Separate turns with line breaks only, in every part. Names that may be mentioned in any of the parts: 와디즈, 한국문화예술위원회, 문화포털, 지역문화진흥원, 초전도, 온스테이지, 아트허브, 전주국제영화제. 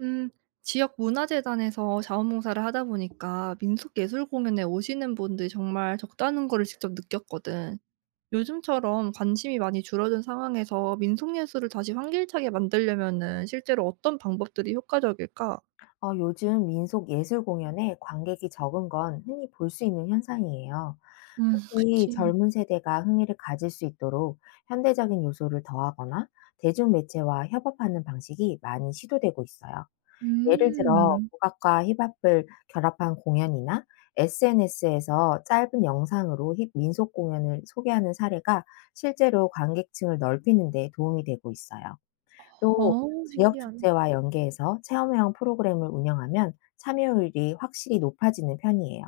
음, 지역 문화재단에서 자원봉사를 하다 보니까 민속예술공연에 오시는 분들이 정말 적다는 거를 직접 느꼈거든. 요즘처럼 관심이 많이 줄어든 상황에서 민속예술을 다시 활기차게 만들려면은 실제로 어떤 방법들이 효과적일까?
요즘 민속 예술 공연에 관객이 적은 건 흔히 볼 수 있는 현상이에요. 특히
그치.
젊은 세대가 흥미를 가질 수 있도록 현대적인 요소를 더하거나 대중매체와 협업하는 방식이 많이 시도되고 있어요. 예를 들어,
음.
국악과 힙합을 결합한 공연이나 SNS에서 짧은 영상으로 힙 민속 공연을 소개하는 사례가 실제로 관객층을 넓히는 데 도움이 되고 있어요. 또
어,
지역
신기하네.
축제와 연계해서 체험형 프로그램을 운영하면 참여율이 확실히 높아지는 편이에요.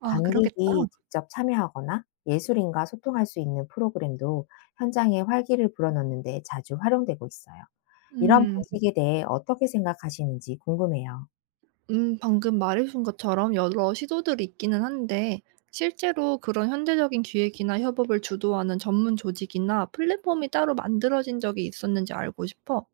아, 그러겠다.
관객이 직접 참여하거나 예술인과 소통할 수 있는 프로그램도 현장에 활기를 불어넣는 데 자주 활용되고 있어요. 이런
음.
방식에 대해 어떻게 생각하시는지 궁금해요.
방금 말해준 것처럼 여러 시도들이 있기는 한데, 실제로 그런 현대적인 기획이나 협업을 주도하는 전문 조직이나 플랫폼이 따로 만들어진 적이 있었는지 알고 싶어.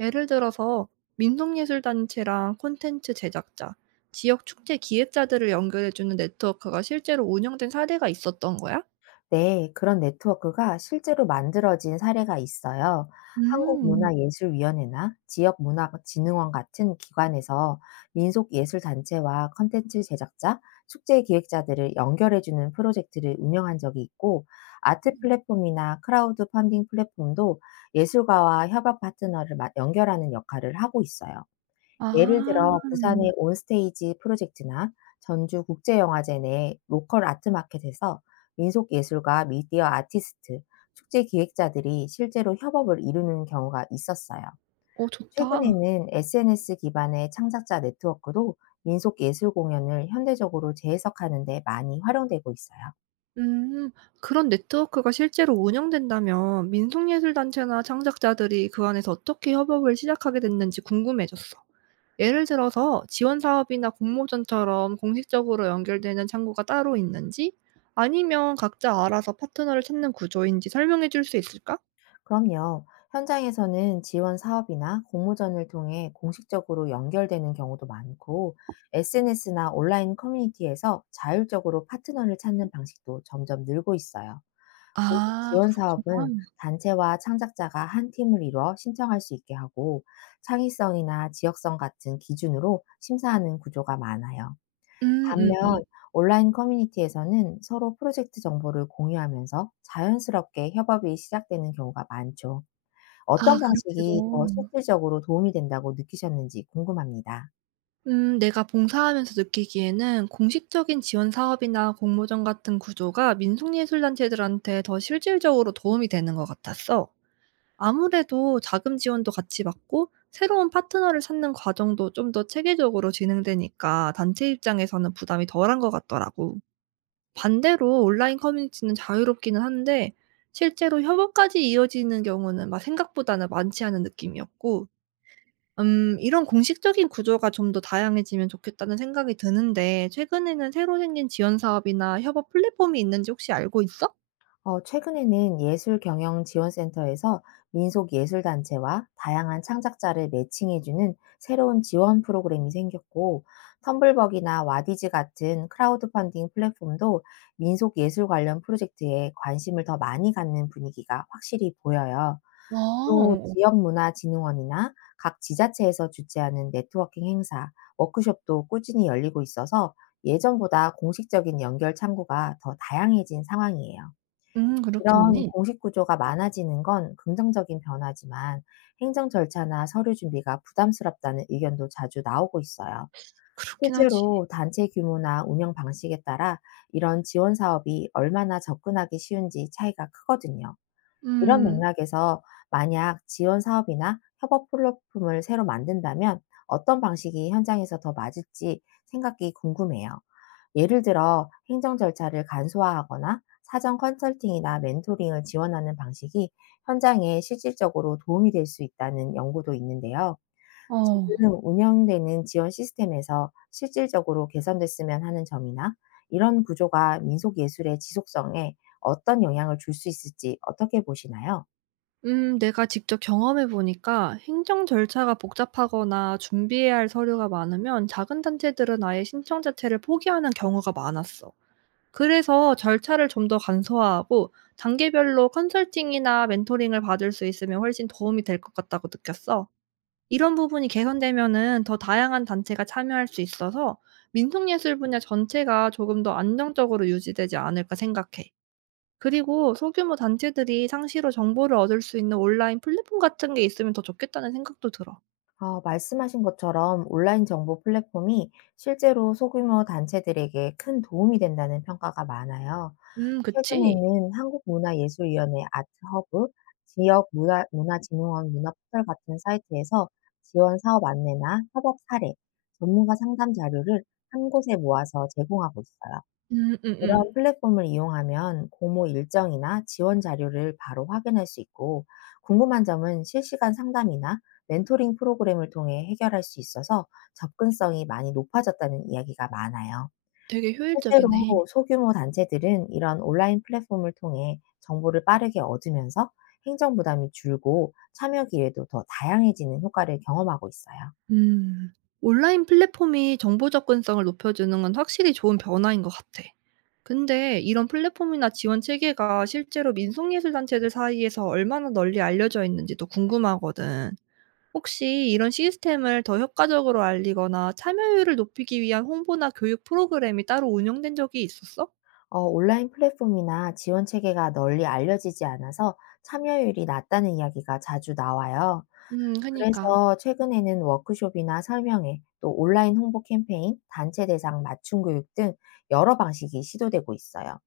예를 들어서, 민속예술단체랑 콘텐츠 제작자, 지역 축제 기획자들을 연결해주는 네트워크가 실제로 운영된 사례가 있었던 거야?
네, 그런 네트워크가 실제로 만들어진 사례가 있어요.
음.
한국문화예술위원회나 지역문화진흥원 같은 기관에서 민속예술단체와 컨텐츠 제작자, 축제 기획자들을 연결해주는 프로젝트를 운영한 적이 있고, 아트
음.
플랫폼이나 크라우드 펀딩 플랫폼도 예술가와 협업 파트너를 연결하는 역할을 하고 있어요.
아,
예를 들어 부산의 온스테이지 프로젝트나 전주국제영화제 내 로컬 아트마켓에서 민속 예술가, 미디어 아티스트, 축제 기획자들이 실제로 협업을 이루는 경우가 있었어요.
오, 좋다.
최근에는 SNS 기반의 창작자 네트워크도 민속 예술 공연을 현대적으로 재해석하는 데 많이 활용되고 있어요.
음. 그런 네트워크가 실제로 운영된다면 민속예술단체나 창작자들이 그 안에서 어떻게 협업을 시작하게 됐는지 궁금해졌어. 예를 들어서 지원 사업이나 공모전처럼 공식적으로 연결되는 창구가 따로 있는지, 아니면 각자 알아서 파트너를 찾는 구조인지 설명해 줄 수 있을까?
그럼요. 현장에서는 지원 사업이나 공모전을 통해 공식적으로 연결되는 경우도 많고, SNS나 온라인 커뮤니티에서 자율적으로 파트너를 찾는 방식도 점점 늘고 있어요. 공식
아
지원
그렇구나.
사업은 단체와 창작자가 한 팀을 이루어 신청할 수 있게 하고, 창의성이나 지역성 같은 기준으로 심사하는 구조가 많아요. 반면,
음음.
온라인 커뮤니티에서는 서로 프로젝트 정보를 공유하면서 자연스럽게 협업이 시작되는 경우가 많죠. 어떤
아
방식이 더
그렇게도.
실질적으로 도움이 된다고 느끼셨는지 궁금합니다.
내가 봉사하면서 느끼기에는 공식적인 지원 사업이나 공모전 같은 구조가 민속예술단체들한테 더 실질적으로 도움이 되는 것 같았어. 아무래도 자금 지원도 같이 받고 새로운 파트너를 찾는 과정도 좀 더 체계적으로 진행되니까 단체 입장에서는 부담이 덜한 것 같더라고. 반대로 온라인 커뮤니티는 자유롭기는 한데 실제로 협업까지 이어지는 경우는 막 생각보다는 많지 않은 느낌이었고 이런 공식적인 구조가 좀 더 다양해지면 좋겠다는 생각이 드는데 최근에는 새로 생긴 지원 사업이나 협업 플랫폼이 있는지 혹시 알고 있어?
최근에는 예술경영지원센터에서 민속예술단체와 다양한 창작자를 매칭해주는 새로운 지원 프로그램이 생겼고, 텀블벅이나 와디즈 같은 크라우드 펀딩 플랫폼도 민속예술 관련 프로젝트에 관심을 더 많이 갖는 분위기가 확실히 보여요.
아
또
어.
지역문화진흥원이나 각 지자체에서 주최하는 네트워킹 행사, 워크숍도 꾸준히 열리고 있어서 예전보다 공식적인 연결 창구가 더 다양해진 상황이에요. 이런
그렇겠니?
공식 구조가 많아지는 건 긍정적인 변화지만, 행정 절차나 서류 준비가 부담스럽다는 의견도 자주 나오고 있어요.
그렇긴 하지.
실제로 단체 규모나 운영 방식에 따라 이런 지원 사업이 얼마나 접근하기 쉬운지 차이가 크거든요. 이런
음.
맥락에서 만약 지원 사업이나 협업 플랫폼을 새로 만든다면 어떤 방식이 현장에서 더 맞을지 생각이 궁금해요. 예를 들어 행정 절차를 간소화하거나 사전 컨설팅이나 멘토링을 지원하는 방식이 현장에 실질적으로 도움이 될 수 있다는 연구도 있는데요.
어.
지금 운영되는 지원 시스템에서 실질적으로 개선됐으면 하는 점이나, 이런 구조가 민속 예술의 지속성에 어떤 영향을 줄 수 있을지 어떻게 보시나요?
내가 직접 경험해 보니까 행정 절차가 복잡하거나 준비해야 할 서류가 많으면 작은 단체들은 아예 신청 자체를 포기하는 경우가 많았어. 그래서 절차를 좀 더 간소화하고 단계별로 컨설팅이나 멘토링을 받을 수 있으면 훨씬 도움이 될 것 같다고 느꼈어. 이런 부분이 개선되면은 더 다양한 단체가 참여할 수 있어서 민속예술 분야 전체가 조금 더 안정적으로 유지되지 않을까 생각해. 그리고 소규모 단체들이 상시로 정보를 얻을 수 있는 온라인 플랫폼 같은 게 있으면 더 좋겠다는 생각도 들어.
말씀하신 것처럼 온라인 정보 플랫폼이 실제로 소규모 단체들에게 큰 도움이 된다는 평가가 많아요.
그치?
최근에는 한국문화예술위원회 아트허브, 지역 문화, 문화진흥원 문화포털 같은 사이트에서 지원 사업 안내나 협업 사례, 전문가 상담 자료를 한 곳에 모아서 제공하고 있어요. 이런
음음음.
플랫폼을 이용하면 공모 일정이나 지원 자료를 바로 확인할 수 있고, 궁금한 점은 실시간 상담이나 멘토링 프로그램을 통해 해결할 수 있어서 접근성이 많이 높아졌다는 이야기가 많아요.
되게
실제로
효율적이네.
소규모 단체들은 이런 온라인 플랫폼을 통해 정보를 빠르게 얻으면서 행정 부담이 줄고 참여 기회도 더 다양해지는 효과를 경험하고 있어요.
음. 온라인 플랫폼이 정보 접근성을 높여주는 건 확실히 좋은 변화인 것 같아. 근데 이런 플랫폼이나 지원 체계가 실제로 민속예술단체들 사이에서 얼마나 널리 알려져 있는지도 궁금하거든. 혹시 이런 시스템을 더 효과적으로 알리거나 참여율을 높이기 위한 홍보나 교육 프로그램이 따로 운영된 적이 있었어?
온라인 플랫폼이나 지원 체계가 널리 알려지지 않아서 참여율이 낮다는 이야기가 자주 나와요.
그니까.
그래서 최근에는 워크숍이나 설명회, 또 온라인 홍보 캠페인, 단체 대상 맞춤 교육 등 여러 방식이 시도되고 있어요.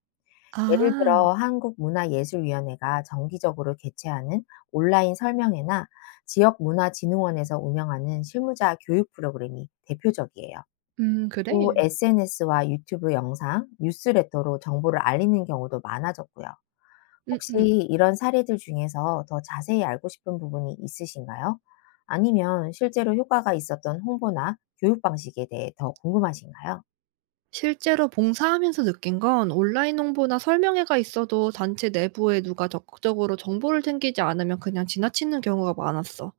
예를
아.
들어 한국문화예술위원회가 정기적으로 개최하는 온라인 설명회나, 지역문화진흥원에서 운영하는 실무자 교육 프로그램이 대표적이에요. 또
그래?
SNS와 유튜브 영상, 뉴스레터로 정보를 알리는 경우도 많아졌고요. 혹시
음음.
이런 사례들 중에서 더 자세히 알고 싶은 부분이 있으신가요? 아니면 실제로 효과가 있었던 홍보나 교육 방식에 대해 더 궁금하신가요?
실제로 봉사하면서 느낀 건 온라인 홍보나 설명회가 있어도 단체 내부에 누가 적극적으로 정보를 챙기지 않으면 그냥 지나치는 경우가 많았어.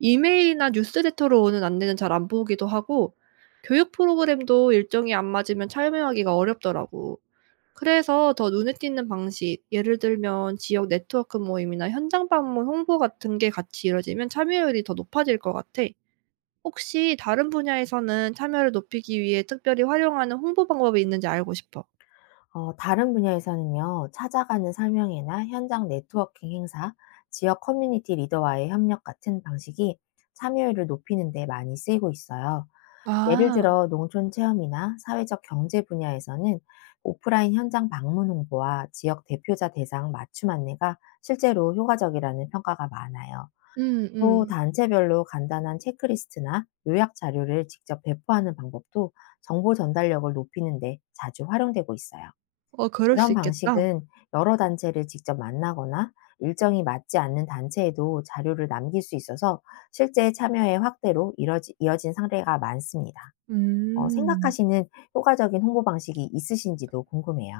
이메일이나 뉴스레터로 오는 안내는 잘 안 보기도 하고 교육 프로그램도 일정이 안 맞으면 참여하기가 어렵더라고. 그래서 더 눈에 띄는 방식, 예를 들면 지역 네트워크 모임이나 현장 방문 홍보 같은 게 같이 이뤄지면 참여율이 더 높아질 것 같아. 혹시 다른 분야에서는 참여를 높이기 위해 특별히 활용하는 홍보 방법이 있는지 알고 싶어.
다른 분야에서는요, 찾아가는 설명회나 현장 네트워킹 행사, 지역 커뮤니티 리더와의 협력 같은 방식이 참여율을 높이는 데 많이 쓰이고 있어요. 예를
아.
들어 농촌 체험이나 사회적 경제 분야에서는 오프라인 현장 방문 홍보와 지역 대표자 대상 맞춤 안내가 실제로 효과적이라는 평가가 많아요. 또
음음.
단체별로 간단한 체크리스트나 요약 자료를 직접 배포하는 방법도 정보 전달력을 높이는데 자주 활용되고 있어요.
어 그럴 수
이런
있겠다.
방식은 여러 단체를 직접 만나거나 일정이 맞지 않는 단체에도 자료를 남길 수 있어서 실제 참여의 확대로 이어진 사례가 많습니다.
음.
생각하시는 효과적인 홍보 방식이 있으신지도 궁금해요.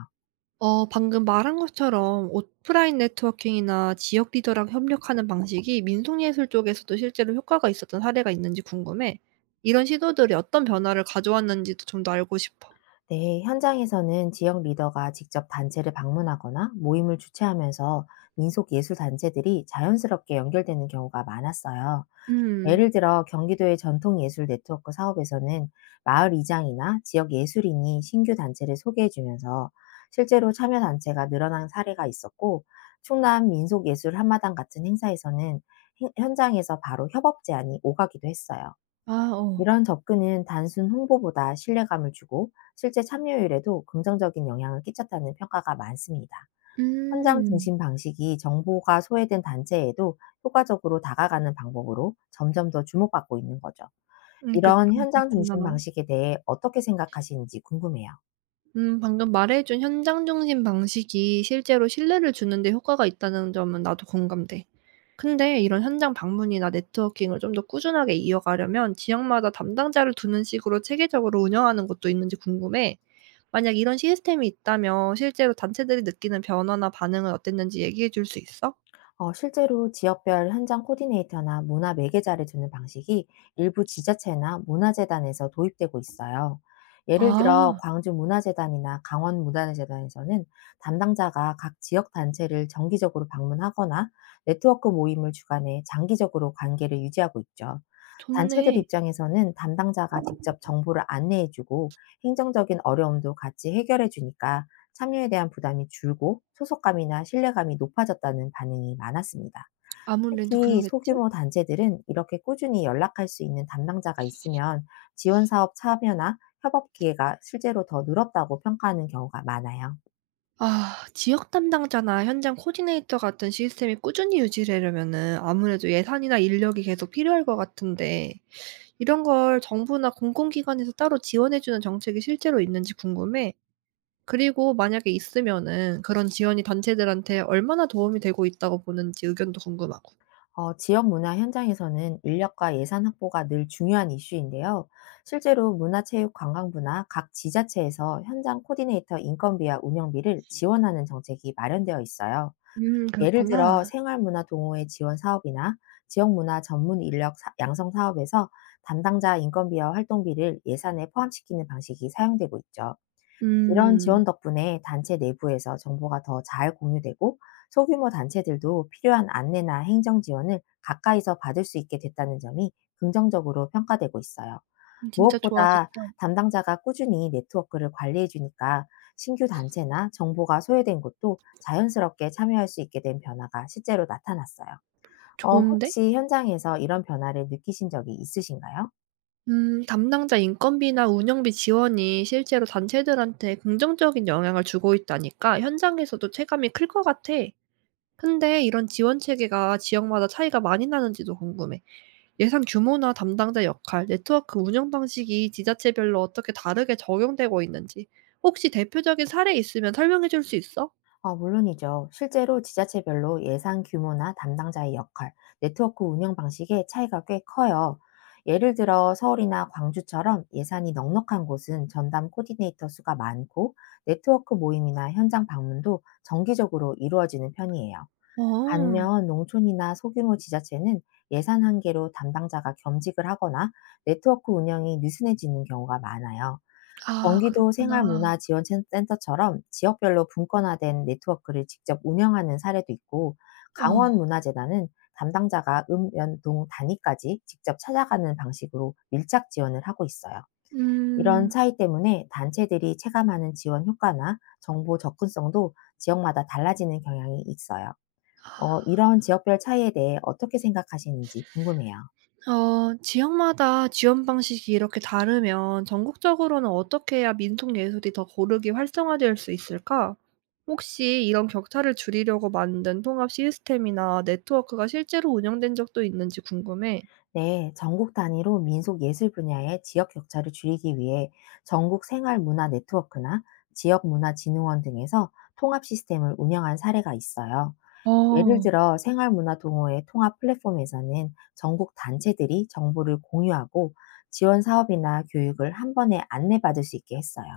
어 방금 말한 것처럼 오프라인 네트워킹이나 지역 리더랑 협력하는 방식이 민속예술 쪽에서도 실제로 효과가 있었던 사례가 있는지 궁금해. 이런 시도들이 어떤 변화를 가져왔는지도 좀 더 알고 싶어.
네, 현장에서는 지역 리더가 직접 단체를 방문하거나 모임을 주최하면서 민속 예술 단체들이 자연스럽게 연결되는 경우가 많았어요.
음.
예를 들어 경기도의 전통 예술 네트워크 사업에서는 마을 이장이나 지역 예술인이 신규 단체를 소개해 주면서 실제로 참여 단체가 늘어난 사례가 있었고, 충남 민속예술 한마당 같은 행사에서는 현장에서 바로 협업 제안이 오가기도 했어요.
아 어.
이런 접근은 단순 홍보보다 신뢰감을 주고 실제 참여율에도 긍정적인 영향을 끼쳤다는 평가가 많습니다. 현장
음.
중심 방식이 정보가 소외된 단체에도 효과적으로 다가가는 방법으로 점점 더 주목받고 있는 거죠.
그
이런 현장
그렇구나.
중심 방식에 대해 어떻게 생각하시는지 궁금해요.
방금 말해 준 현장 중심 방식이 실제로 신뢰를 주는 데 효과가 있다는 점은 나도 공감돼. 근데 이런 현장 방문이나 네트워킹을 좀 더 꾸준하게 이어가려면 지역마다 담당자를 두는 식으로 체계적으로 운영하는 것도 있는지 궁금해. 만약 이런 시스템이 있다면 실제로 단체들이 느끼는 변화나 반응은 어땠는지 얘기해 줄 수 있어?
실제로 지역별 현장 코디네이터나 문화 매개자를 두는 방식이 일부 지자체나 문화재단에서 도입되고 있어요. 예를 들어
아
광주 문화재단이나 강원 문화재단에서는 담당자가 각 지역 단체를 정기적으로 방문하거나 네트워크 모임을 주관해 장기적으로 관계를 유지하고 있죠. 단체들
좋네.
입장에서는 담당자가 직접 정보를 안내해주고 행정적인 어려움도 같이 해결해주니까 참여에 대한 부담이 줄고 소속감이나 신뢰감이 높아졌다는 반응이 많았습니다.
아무래도
특히
그러겠지?
소규모 단체들은 이렇게 꾸준히 연락할 수 있는 담당자가 있으면 지원 사업 참여나 협업 기회가 실제로 더 늘었다고 평가하는 경우가 많아요.
아 지역 담당자나 현장 코디네이터 같은 시스템이 꾸준히 유지되려면은 아무래도 예산이나 인력이 계속 필요할 것 같은데 이런 걸 정부나 공공기관에서 따로 지원해 주는 정책이 실제로 있는지 궁금해. 그리고 만약에 있으면은 그런 지원이 단체들한테 얼마나 도움이 되고 있다고 보는지 의견도 궁금하고.
지역 문화 현장에서는 인력과 예산 확보가 늘 중요한 이슈인데요. 실제로 문화체육관광부나 각 지자체에서 현장 코디네이터 인건비와 운영비를 지원하는 정책이 마련되어 있어요. 예를 들어
그렇구나.
생활문화 동호회 지원 사업이나 지역문화 전문 인력 양성 사업에서 담당자 인건비와 활동비를 예산에 포함시키는 방식이 사용되고 있죠. 이런
음.
지원 덕분에 단체 내부에서 정보가 더 잘 공유되고, 소규모 단체들도 필요한 안내나 행정 지원을 가까이서 받을 수 있게 됐다는 점이 긍정적으로 평가되고 있어요.
진짜
무엇보다
좋아졌다.
담당자가 꾸준히 네트워크를 관리해 주니까 신규 단체나 정보가 소외된 곳도 자연스럽게 참여할 수 있게 된 변화가 실제로 나타났어요.
좋은데?
혹시 현장에서 이런 변화를 느끼신 적이 있으신가요?
담당자 인건비나 운영비 지원이 실제로 단체들한테 긍정적인 영향을 주고 있다니까 현장에서도 체감이 클 것 같아. 근데 이런 지원 체계가 지역마다 차이가 많이 나는지도 궁금해. 예산 규모나 담당자 역할, 네트워크 운영 방식이 지자체별로 어떻게 다르게 적용되고 있는지 혹시 대표적인 사례 있으면 설명해 줄 수 있어?
아, 물론이죠. 실제로 지자체별로 예산 규모나 담당자의 역할, 네트워크 운영 방식의 차이가 꽤 커요. 예를 들어 서울이나 광주처럼 예산이 넉넉한 곳은 전담 코디네이터 수가 많고, 네트워크 모임이나 현장 방문도 정기적으로 이루어지는 편이에요.
어.
반면 농촌이나 소규모 지자체는 예산 한계로 담당자가 겸직을 하거나 네트워크 운영이 느슨해지는 경우가 많아요.
아
경기도
그렇구나.
생활문화지원센터처럼 지역별로 분권화된 네트워크를 직접 운영하는 사례도 있고,
어.
강원문화재단은 담당자가 읍, 면, 동 단위까지 직접 찾아가는 방식으로 밀착 지원을 하고 있어요. 이런
음.
차이 때문에 단체들이 체감하는 지원 효과나 정보 접근성도 지역마다 달라지는 경향이 있어요. 이런 지역별 차이에 대해 어떻게 생각하시는지 궁금해요.
어 지역마다 지원 방식이 이렇게 다르면 전국적으로는 어떻게 해야 민속 예술이 더 고르게 활성화될 수 있을까? 혹시 이런 격차를 줄이려고 만든 통합 시스템이나 네트워크가 실제로 운영된 적도 있는지 궁금해.
네, 전국 단위로 민속 예술 분야의 지역 격차를 줄이기 위해 전국 생활 문화 네트워크나 지역 문화 진흥원 등에서 통합 시스템을 운영한 사례가 있어요. 예를
어.
들어 생활 문화 동호회 통합 플랫폼에서는 전국 단체들이 정보를 공유하고 지원 사업이나 교육을 한 번에 안내받을 수 있게 했어요.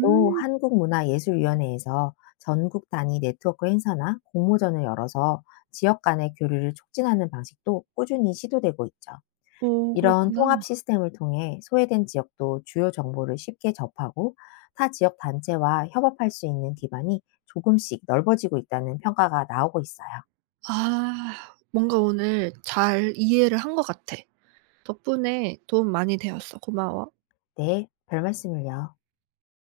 또 한국문화예술위원회에서 전국 단위 네트워크 행사나 공모전을 열어서 지역 간의 교류를 촉진하는 방식도 꾸준히 시도되고 있죠.
오
이런
그렇구나.
통합 시스템을 통해 소외된 지역도 주요 정보를 쉽게 접하고 타 지역 단체와 협업할 수 있는 기반이 조금씩 넓어지고 있다는 평가가 나오고 있어요.
아. 뭔가 오늘 잘 이해를 한 것 같아. 덕분에 도움 많이 되었어. 고마워.
네, 별 말씀을요.